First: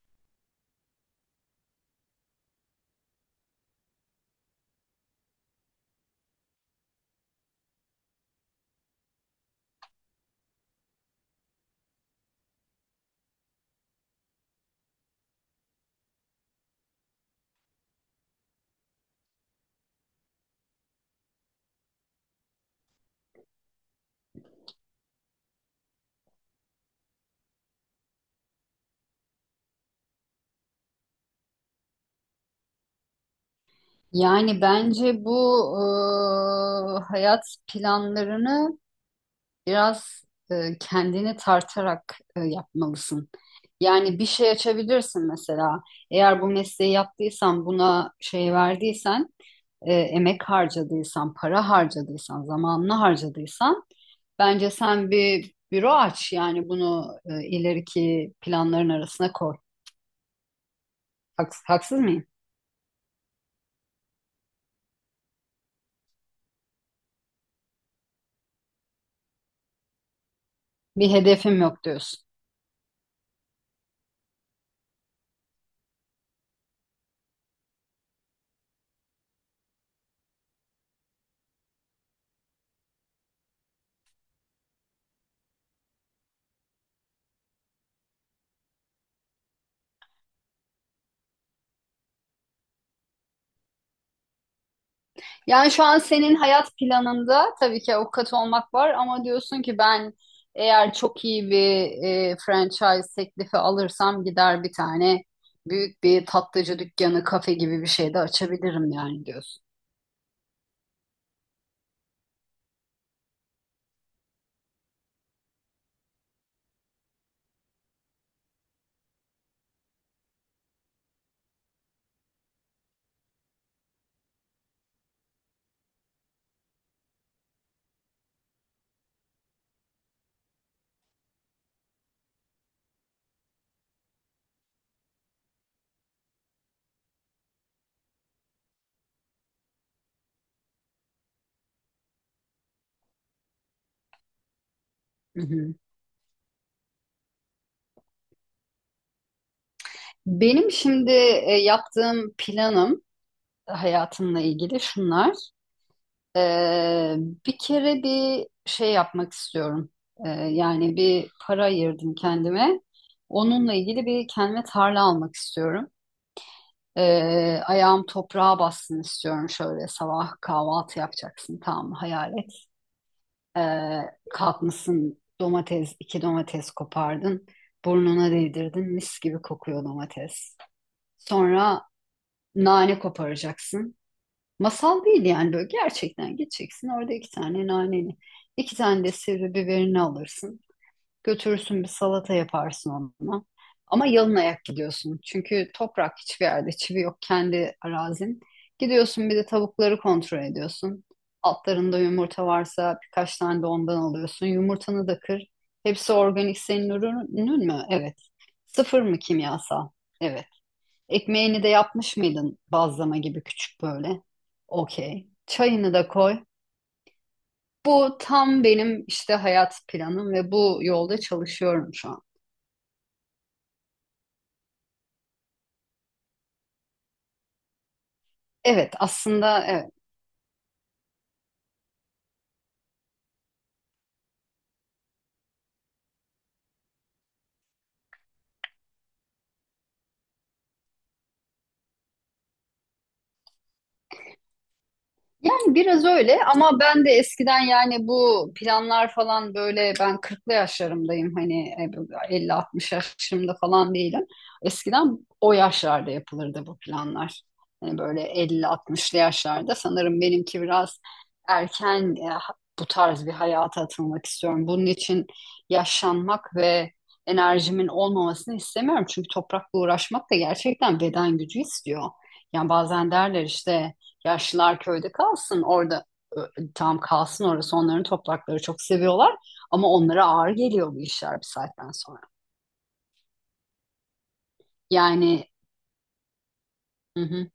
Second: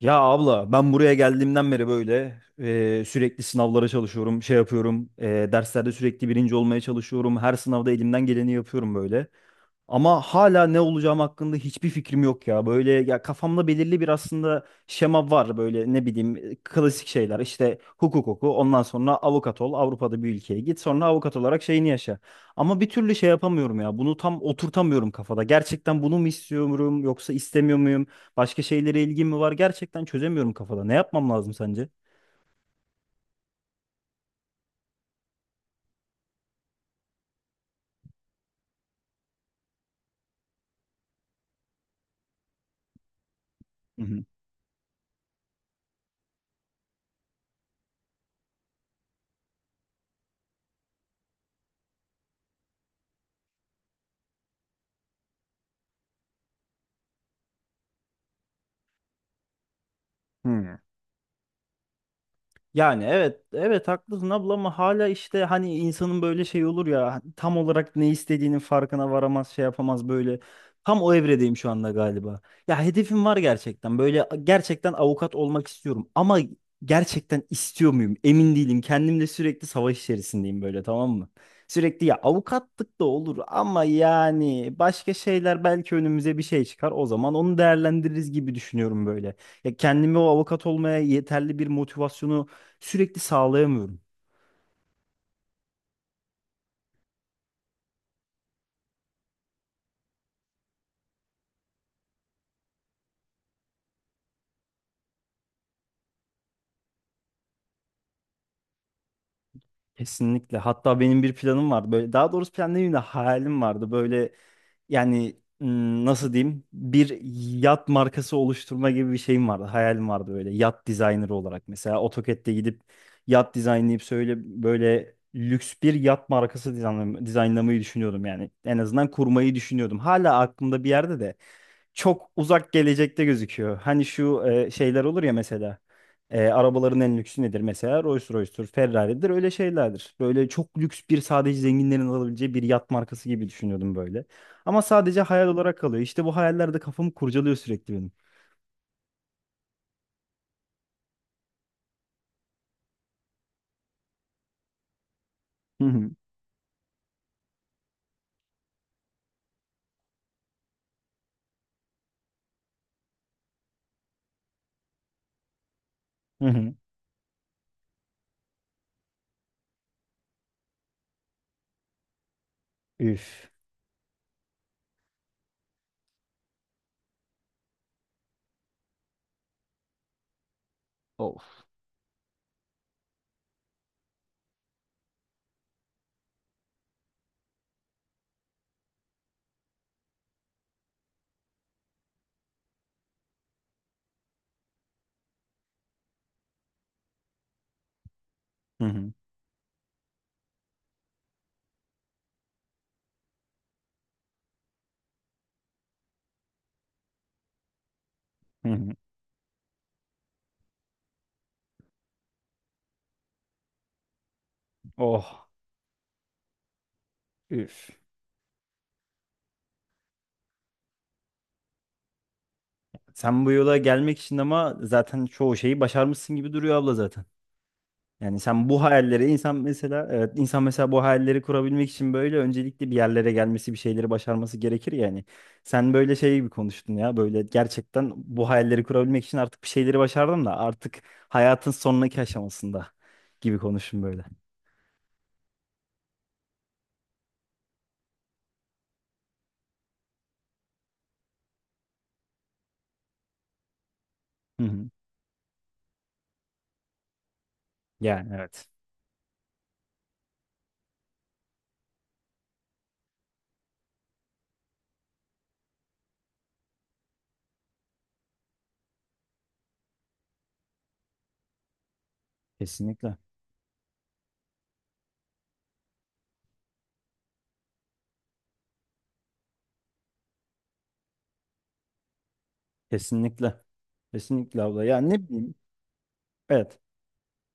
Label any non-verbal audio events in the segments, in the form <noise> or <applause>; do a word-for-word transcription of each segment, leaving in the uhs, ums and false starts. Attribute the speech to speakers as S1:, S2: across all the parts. S1: Ya abla, ben buraya geldiğimden beri böyle e, sürekli sınavlara çalışıyorum, şey yapıyorum, e, derslerde sürekli birinci olmaya çalışıyorum. Her sınavda elimden geleni yapıyorum böyle. Ama hala ne olacağım hakkında hiçbir fikrim yok ya. Böyle ya, kafamda belirli bir aslında şema var böyle, ne bileyim, e, klasik şeyler. İşte hukuk oku, ondan sonra avukat ol, Avrupa'da bir ülkeye git, sonra avukat olarak şeyini yaşa. Ama bir türlü şey yapamıyorum ya. Bunu tam oturtamıyorum kafada. Gerçekten bunu mu istiyorum, yoksa istemiyor muyum? Başka şeylere ilgim mi var? Gerçekten çözemiyorum kafada. Ne yapmam lazım sence?
S2: Yani bence bu e, hayat planlarını biraz e, kendini tartarak e, yapmalısın.
S1: Hı
S2: Yani
S1: hı.
S2: bir şey açabilirsin mesela. Eğer bu mesleği yaptıysan, buna şey verdiysen, e, emek harcadıysan, para harcadıysan, zamanını harcadıysan, bence sen bir büro aç. Yani bunu e, ileriki planların arasına koy.
S1: Hı.
S2: Haks- haksız mıyım?
S1: Yani evet evet, haklısın abla, ama hala işte hani insanın böyle şey olur ya, hani tam olarak ne istediğinin farkına varamaz, şey yapamaz böyle. Tam
S2: Bir
S1: o evredeyim
S2: hedefim
S1: şu
S2: yok
S1: anda
S2: diyorsun.
S1: galiba. Ya hedefim var, gerçekten böyle, gerçekten avukat olmak istiyorum ama gerçekten istiyor muyum emin değilim, kendimle sürekli savaş içerisindeyim böyle, tamam mı? Sürekli ya, avukatlık da olur ama yani başka şeyler belki önümüze bir şey çıkar, o zaman onu değerlendiririz gibi düşünüyorum böyle. Ya kendimi o avukat olmaya yeterli bir motivasyonu sürekli sağlayamıyorum.
S2: Yani şu an senin hayat planında tabii ki avukat olmak var ama diyorsun ki ben eğer çok iyi bir e, franchise teklifi alırsam gider bir tane büyük bir tatlıcı dükkanı, kafe gibi bir şey de açabilirim yani diyorsun.
S1: Kesinlikle. Hatta benim bir planım vardı. Böyle, daha doğrusu plan demeyeyim de hayalim vardı. Böyle yani, m, nasıl diyeyim? Bir yat markası oluşturma gibi bir şeyim vardı. Hayalim vardı böyle, yat dizaynerı olarak. Mesela AutoCAD'de gidip yat dizaynlayıp söyle, böyle lüks bir yat markası dizaynlam- dizaynlamayı düşünüyordum yani. En azından kurmayı düşünüyordum. Hala aklımda bir yerde de. Çok uzak gelecekte gözüküyor. Hani şu e, şeyler olur ya mesela. E, arabaların en lüksü nedir mesela? Rolls Royce'tur, Ferrari'dir, öyle şeylerdir. Böyle çok lüks bir, sadece zenginlerin alabileceği bir yat markası gibi düşünüyordum böyle. Ama sadece
S2: Hı
S1: hayal
S2: hı.
S1: olarak kalıyor. İşte bu hayaller de kafamı kurcalıyor sürekli benim.
S2: Benim şimdi e, yaptığım planım hayatımla ilgili şunlar.
S1: Hı hı.
S2: Ee, bir kere bir şey yapmak istiyorum. Ee, yani bir para ayırdım kendime. Onunla ilgili bir kendime tarla almak istiyorum.
S1: Hı hı.
S2: Ee, ayağım toprağa bassın istiyorum, şöyle sabah kahvaltı yapacaksın, tamam mı? Hayal et.
S1: Üf.
S2: Ee, kalkmışsın, domates, iki domates kopardın, burnuna değdirdin, mis gibi kokuyor domates.
S1: Of.
S2: Sonra nane koparacaksın. Masal değil, yani böyle gerçekten gideceksin, orada iki tane naneni, iki tane de sivri biberini alırsın. Götürürsün, bir salata yaparsın onunla. Ama yalın ayak gidiyorsun. Çünkü toprak hiçbir yerde, çivi yok, kendi arazin.
S1: Hı hı.
S2: Gidiyorsun, bir de tavukları kontrol ediyorsun. Altlarında yumurta varsa birkaç tane de ondan alıyorsun. Yumurtanı da kır. Hepsi organik, senin ürünün mü? Evet.
S1: Hı hı.
S2: Sıfır mı kimyasal? Evet. Ekmeğini de yapmış mıydın, bazlama gibi küçük böyle? Okey.
S1: Oh.
S2: Çayını da koy.
S1: Üf.
S2: Bu tam benim işte hayat planım ve bu yolda çalışıyorum şu an.
S1: Sen bu yola gelmek için ama zaten çoğu şeyi başarmışsın gibi duruyor abla zaten. Yani sen bu
S2: Evet,
S1: hayalleri, insan
S2: aslında evet.
S1: mesela, evet insan mesela bu hayalleri kurabilmek için böyle öncelikle bir yerlere gelmesi, bir şeyleri başarması gerekir yani. Sen böyle şey gibi konuştun ya. Böyle gerçekten bu hayalleri kurabilmek için artık bir şeyleri başardım da artık hayatın sonraki aşamasında gibi konuştun böyle.
S2: Yani biraz öyle ama ben de eskiden, yani bu planlar falan, böyle ben kırklı yaşlarımdayım, hani elli altmış yaşlarımda falan değilim.
S1: Hı hı.
S2: Eskiden o yaşlarda yapılırdı bu planlar. Hani böyle
S1: Yani
S2: elli
S1: evet.
S2: altmışlı yaşlarda. Sanırım benimki biraz erken. E, ha- bu tarz bir hayata atılmak istiyorum. Bunun için yaşlanmak ve enerjimin olmamasını istemiyorum. Çünkü toprakla uğraşmak da gerçekten beden gücü istiyor. Yani bazen
S1: Kesinlikle.
S2: derler işte, yaşlılar köyde kalsın orada, ö, tam kalsın, orası onların toprakları, çok seviyorlar ama onlara ağır geliyor bu işler bir saatten sonra.
S1: Kesinlikle. Kesinlikle abla. Ya ne
S2: Yani.
S1: bileyim. Evet.
S2: Hı hı.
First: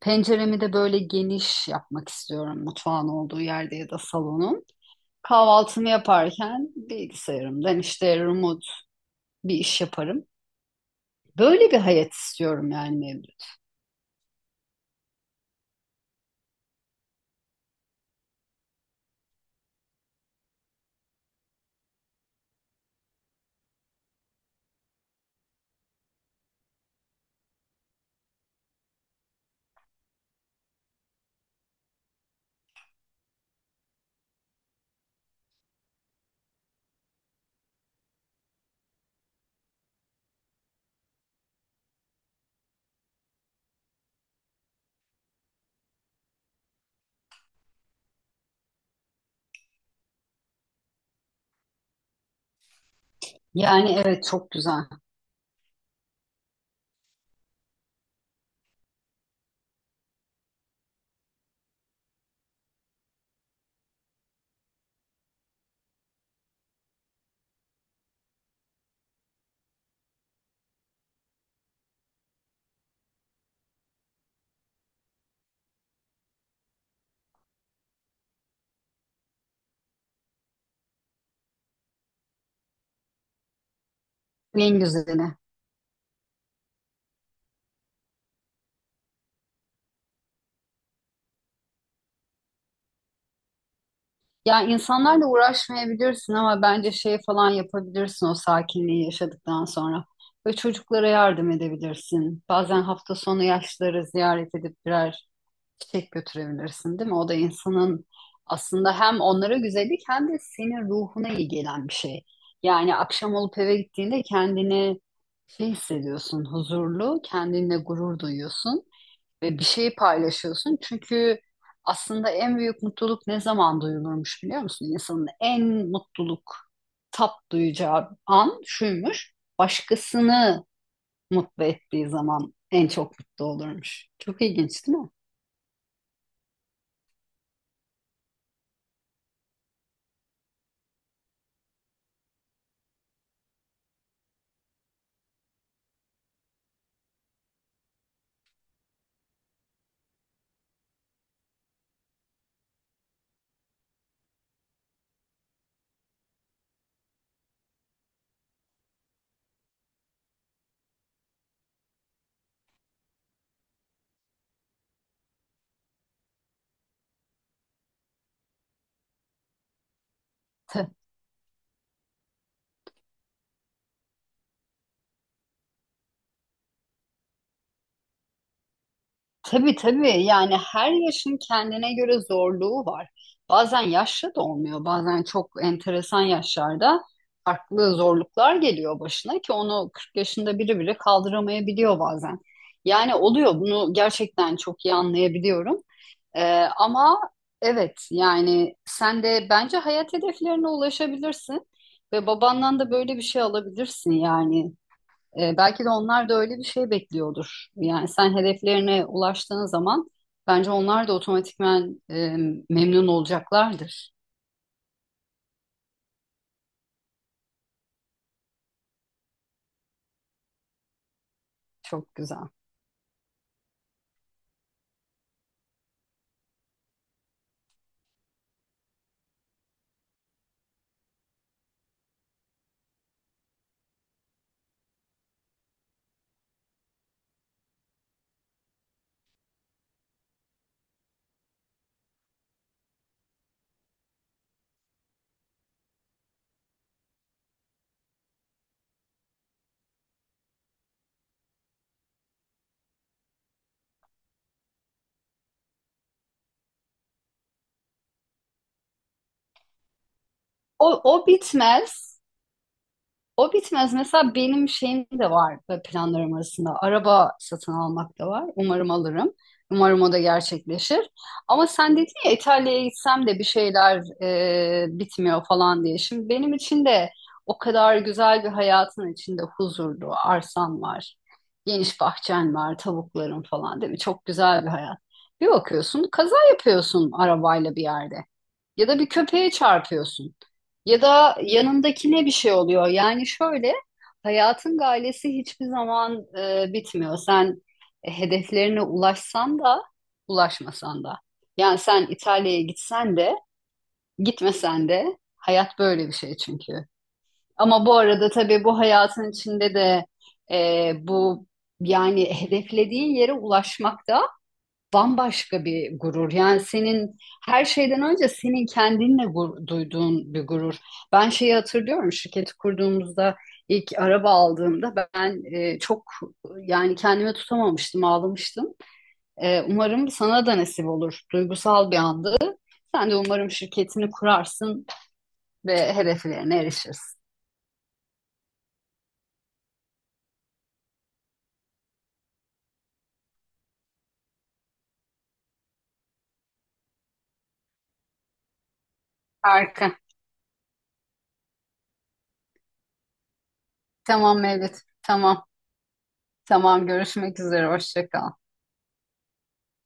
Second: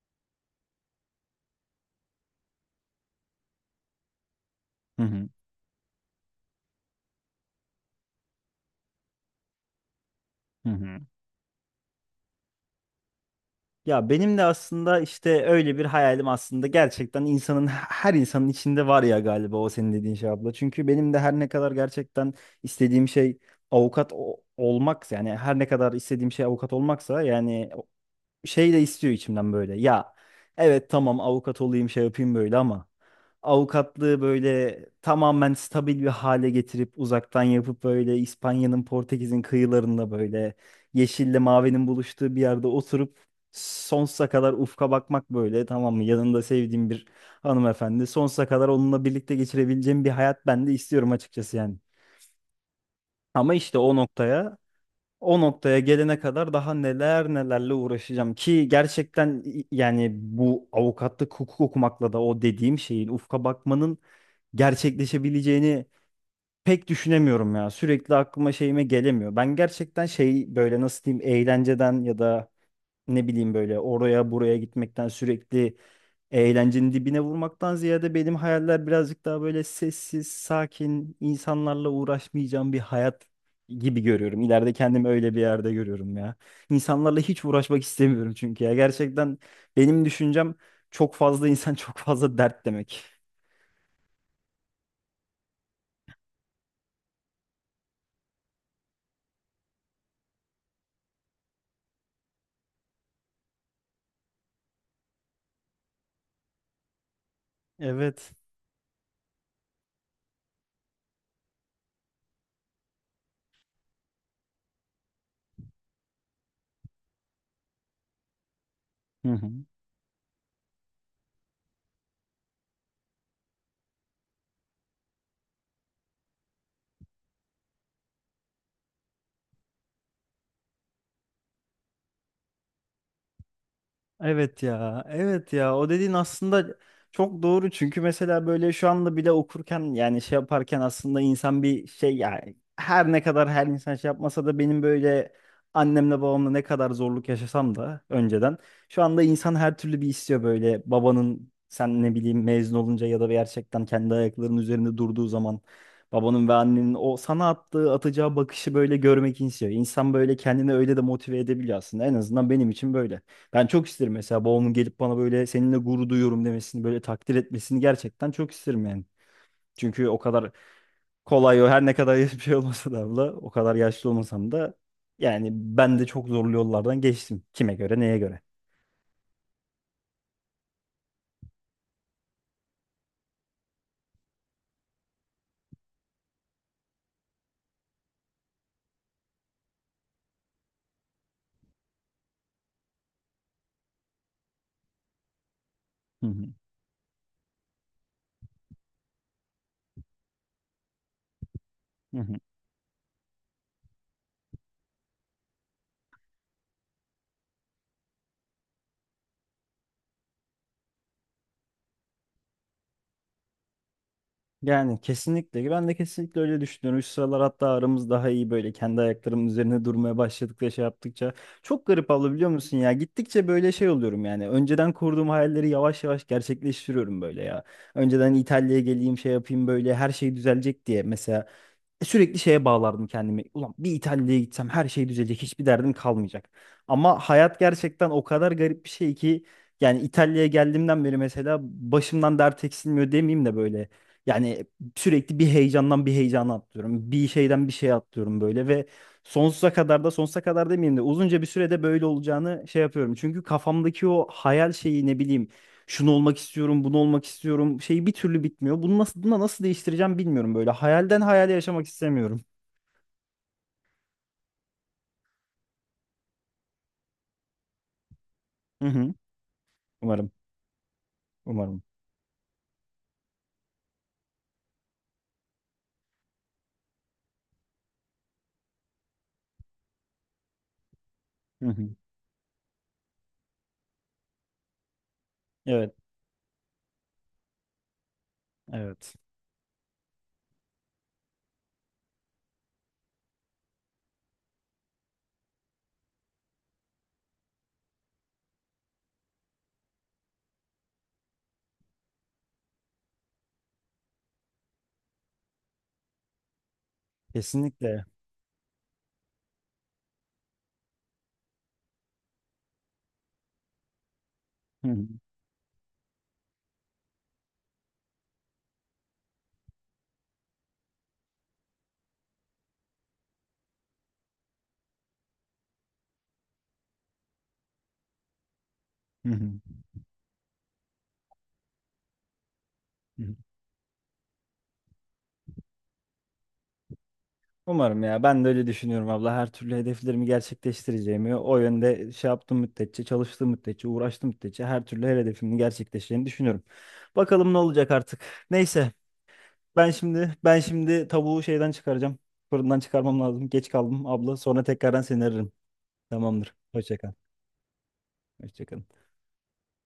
S2: Penceremi de böyle geniş yapmak istiyorum, mutfağın olduğu yerde ya da salonun.
S1: Hı hı.
S2: Kahvaltımı yaparken bilgisayarımdan işte remote bir iş yaparım.
S1: Hı hı.
S2: Böyle bir hayat istiyorum yani Mevlüt.
S1: Ya benim de aslında işte öyle bir hayalim, aslında gerçekten insanın, her insanın içinde var ya galiba o senin dediğin şey abla. Çünkü benim de her ne kadar gerçekten istediğim şey avukat o- olmak, yani her ne kadar istediğim şey avukat olmaksa yani şey de istiyor içimden böyle. Ya evet tamam, avukat olayım şey yapayım böyle ama avukatlığı böyle tamamen stabil bir hale getirip uzaktan yapıp böyle İspanya'nın, Portekiz'in kıyılarında böyle yeşille mavinin buluştuğu bir yerde oturup sonsuza kadar ufka bakmak böyle, tamam mı? Yanında sevdiğim bir hanımefendi, sonsuza kadar onunla birlikte geçirebileceğim bir hayat ben de istiyorum açıkçası yani. Ama işte o
S2: Yani evet, çok
S1: noktaya,
S2: güzel.
S1: o noktaya gelene kadar daha neler nelerle uğraşacağım ki gerçekten, i- yani bu avukatlık hukuk okumakla da o dediğim şeyin, ufka bakmanın gerçekleşebileceğini pek düşünemiyorum ya. Sürekli aklıma şeyime gelemiyor. Ben gerçekten şey, böyle nasıl diyeyim, eğlenceden ya da ne bileyim böyle oraya buraya gitmekten, sürekli eğlencenin dibine vurmaktan ziyade benim hayaller birazcık daha böyle sessiz, sakin, insanlarla uğraşmayacağım bir hayat gibi görüyorum. İleride
S2: En
S1: kendimi öyle
S2: güzeli.
S1: bir yerde görüyorum ya. İnsanlarla hiç uğraşmak istemiyorum çünkü ya. Gerçekten benim düşüncem, çok fazla insan <laughs> çok fazla dert demek.
S2: Ya insanlarla uğraşmayabilirsin ama bence şey falan yapabilirsin, o sakinliği yaşadıktan sonra. Ve çocuklara yardım edebilirsin. Bazen hafta sonu yaşlıları ziyaret edip birer çiçek götürebilirsin, değil mi? O da insanın
S1: Evet.
S2: aslında hem onlara güzellik, hem de senin ruhuna iyi gelen bir şey. Yani akşam olup eve gittiğinde kendini şey hissediyorsun, huzurlu, kendinle gurur duyuyorsun
S1: Hı hı.
S2: ve bir şeyi paylaşıyorsun. Çünkü aslında en büyük mutluluk ne zaman duyulurmuş, biliyor musun? İnsanın en mutluluk tat duyacağı an şuymuş. Başkasını mutlu ettiği zaman en çok mutlu olurmuş. Çok
S1: Evet
S2: ilginç değil
S1: ya,
S2: mi?
S1: evet ya. O dediğin aslında çok doğru. Çünkü mesela böyle şu anda bile okurken, yani şey yaparken, aslında insan bir şey, yani her ne kadar her insan şey yapmasa da benim böyle annemle babamla ne kadar zorluk yaşasam da önceden, şu anda insan her türlü bir istiyor böyle, babanın sen ne bileyim mezun olunca ya da gerçekten kendi ayaklarının üzerinde durduğu zaman babanın ve annenin o sana attığı, atacağı bakışı böyle görmek istiyor. İnsan böyle kendini öyle de motive edebiliyor aslında. En azından benim için böyle. Ben çok isterim mesela babamın gelip bana böyle seninle gurur duyuyorum demesini, böyle takdir etmesini, gerçekten çok isterim yani. Çünkü o kadar kolay, o her ne kadar <laughs> bir şey olmasa da abla, o kadar yaşlı olmasam da yani ben de çok zorlu yollardan geçtim. Kime göre, neye göre.
S2: Tabii tabii, yani her yaşın kendine göre zorluğu var. Bazen yaşlı da olmuyor, bazen çok enteresan yaşlarda farklı zorluklar geliyor başına ki onu kırk yaşında biri bile kaldıramayabiliyor bazen. Yani oluyor, bunu gerçekten çok iyi anlayabiliyorum.
S1: Hı
S2: Ee,
S1: hı.
S2: ama evet, yani sen de bence hayat hedeflerine ulaşabilirsin
S1: Hı
S2: ve
S1: hı.
S2: babandan da böyle bir şey alabilirsin yani. E, belki de onlar da öyle bir şey bekliyordur. Yani sen hedeflerine ulaştığın zaman bence onlar da otomatikman e, memnun olacaklardır.
S1: Yani kesinlikle. Ben de kesinlikle öyle düşünüyorum. Şu sıralar hatta aramız daha iyi, böyle kendi ayaklarımın üzerine durmaya başladıkça, şey yaptıkça. Çok garip
S2: Çok
S1: abla, biliyor
S2: güzel.
S1: musun ya? Gittikçe böyle şey oluyorum yani. Önceden kurduğum hayalleri yavaş yavaş gerçekleştiriyorum böyle ya. Önceden, İtalya'ya geleyim şey yapayım böyle her şey düzelecek diye. Mesela e, Sürekli şeye bağlardım kendimi. Ulan bir İtalya'ya gitsem her şey düzelecek, hiçbir derdim kalmayacak. Ama hayat gerçekten o kadar garip bir şey ki yani İtalya'ya geldiğimden beri mesela başımdan dert eksilmiyor demeyeyim de böyle. Yani sürekli bir heyecandan bir heyecana atlıyorum. Bir şeyden bir şeye atlıyorum böyle ve sonsuza kadar da, sonsuza kadar demeyeyim de, uzunca bir sürede böyle olacağını şey yapıyorum. Çünkü kafamdaki o hayal şeyi, ne bileyim, şunu olmak istiyorum, bunu olmak istiyorum şeyi bir türlü bitmiyor. Bunu nasıl, buna nasıl değiştireceğim bilmiyorum böyle.
S2: O,
S1: Hayalden
S2: o
S1: hayale yaşamak
S2: bitmez.
S1: istemiyorum.
S2: O bitmez. Mesela benim şeyim de var ve planlarım arasında. Araba satın almak da var.
S1: Hı
S2: Umarım
S1: hı.
S2: alırım. Umarım o da
S1: Umarım,
S2: gerçekleşir. Ama
S1: umarım.
S2: sen dedin ya, İtalya'ya gitsem de bir şeyler e, bitmiyor falan diye. Şimdi benim için de o kadar güzel bir hayatın içinde, huzurlu, arsan var.
S1: Hı hı.
S2: Geniş bahçen var, tavukların falan, değil mi? Çok güzel bir hayat. Bir
S1: Evet,
S2: bakıyorsun, kaza yapıyorsun arabayla bir yerde. Ya da bir
S1: evet.
S2: köpeğe çarpıyorsun. Ya da yanındakine bir şey oluyor. Yani şöyle, hayatın galesi hiçbir zaman e, bitmiyor. Sen e, hedeflerine ulaşsan da, ulaşmasan da. Yani sen İtalya'ya gitsen de, gitmesen de hayat böyle bir şey çünkü. Ama bu
S1: Kesinlikle.
S2: arada tabii bu hayatın içinde de e, bu yani hedeflediğin yere ulaşmak da
S1: Hı hı.
S2: bambaşka bir gurur. Yani senin her şeyden önce senin kendinle gur- duyduğun bir gurur. Ben şeyi hatırlıyorum, şirketi kurduğumuzda ilk araba aldığımda ben e, çok, yani kendime tutamamıştım, ağlamıştım.
S1: Hı hı.
S2: E, umarım sana da nasip olur. Duygusal bir andı. Sen de
S1: Hı hı.
S2: umarım şirketini kurarsın ve hedeflerine erişirsin.
S1: Umarım ya. Ben de öyle düşünüyorum abla. Her türlü hedeflerimi gerçekleştireceğimi, o yönde şey yaptığım müddetçe, çalıştığım müddetçe, uğraştığım müddetçe her türlü her hedefimi gerçekleşeceğini düşünüyorum. Bakalım ne olacak artık. Neyse. Ben
S2: Harika.
S1: şimdi ben şimdi tavuğu şeyden çıkaracağım. Fırından çıkarmam lazım. Geç kaldım abla.
S2: Tamam
S1: Sonra
S2: Mevlüt.
S1: tekrardan seni
S2: Tamam.
S1: ararım. Tamamdır.
S2: Tamam,
S1: Hoşça kal.
S2: görüşmek üzere. Hoşça kal.
S1: Hoşça kal.